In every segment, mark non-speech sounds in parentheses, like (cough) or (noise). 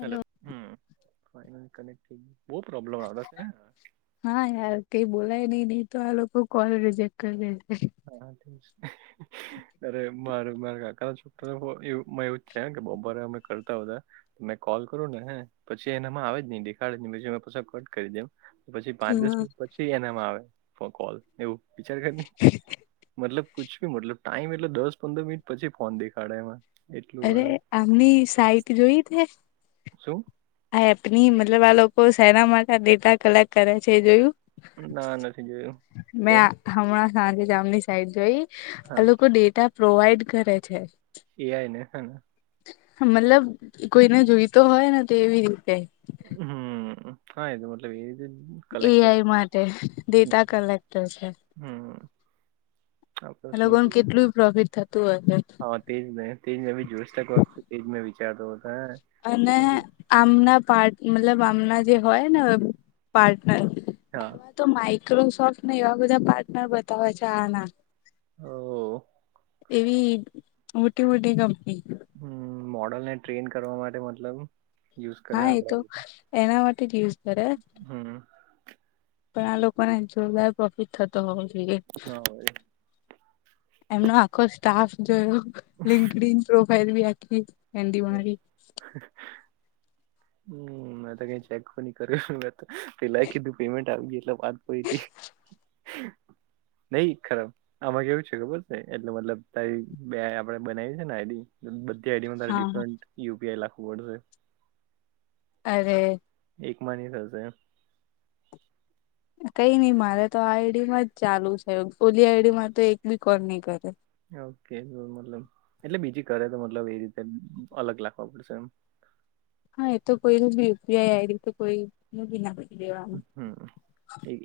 Hello હમ (unintelligible) હા યાર કઈ બોલાય નહી નહી તો આ લોકો કોલ રિજેક્ટ કરી લે છે. હા છે અરે મારે મારે કાકા છોકરા એવું જ થયા બો ભારે અમે કરતા હો હતા મે કોલ કરો ને પછી એનામાં આવે જ નહી દેખાડ પછી પછ કટ કરી દેમ પછી પાંચ દસ હા. મિનિટ પછી એનામાં આવે ફો કોલ એવું વિચાર કરી મતલબ કુછ ભી મતલબ ટાઈમ એટલે દસ પંદર મિનિટ પછી ફોન દેખાડે એમાં એટલું અરે વારે આમની સાઈટ જોઈ તે શું આ એપની મતલબ આ લોકો સેના માટે ડેટા કલેક્ટ કરે છે એ જોયું ના નથી જોયું મેં કેમ? હમણાં સાંજે જામની સાઈડ જોઈ હા આ લોકો ડેટા પ્રોવાઈડ કરે છે એ આઈ ને હ મતલબ કોઈને જોઈતો હોય ને તો એવી રીતે હમ હા એનો મતલબ એ જ (inaudible) એ આઈ માટે ડેટા કલેક્ટર છે હમ્મ. આ તો એ શું લોકોને છે કે કેટલું પ્રોફિટ થતું હશે? હા, તેજ ને તેજ મેં બી (unintelligible) એજ મેં વિચારતો અને હતો આમના પાર્ટ મતલબ આમના જે હોય ને પાર્ટનર હા એમાં તો માઇક્રોસોફ્ટને એવા બધા પાર્ટનર બતાવે છે આના હ એવી મોટી મોટી કંપની હમ મોડલ ને ટ્રેન કરવા માટે મતલબ યુઝ કરે હા એ આપડા તો એના માટે જ યુઝ કરે હમ્મ. પણ આ લોકોને જોરદાર પ્રોફિટ થતો હોવો જોઈએ હા એ એમનો આખો સ્ટાફ જોયલો લિંક્ડઇન પ્રોફાઇલ બી આખી. એન્ડી હ મારી હમ મેં તો કઈ ચેક પણ ન કર્યો મે પેલા કીધું પેમેન્ટ આવી ગું એટલે વા નહી ખરાબ આમાં કેવું છે ખબર છે એટલે મતલબ તારી બે આપડે બનાવી છે ને આઈડી બધી આઈડીમાં તારે હા ડિફરન્ટ યુપીઆઈ લાખવું પડશે અરે એક માં ની થશે એમ કઈ નઈ મારે તો આ આઈડીમાં જ ચાલુ છે ઓલી આઈડી માં તો એક ભી કોલ ની કર્યો ઓકે તો મતલબ એટલે બીજી કરે તો મતલબ એ રીતે અલગ લાખવા પડશે એમ હા એ તો કોઈનું યુપીઆઈ આઈડી તો કોઈ કોઈ બી નાખી દેવાની હમ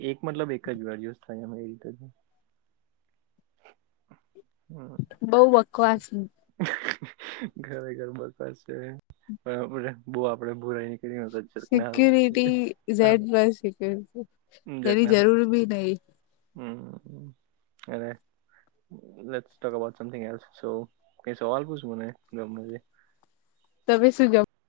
એક મતલબ એક જ વારજ થાય અ એ રીતે જ હમ બઉ બકવાસ ખરેખર બ બહ આપડે બુરાઈ નીકક ના (unintelligible) કઈ શી (unintelligible) (unintelligible) હમ એને (unintelligible) સોં કઈ સવાલ પૂછ મને ગમે તે તમે શું જ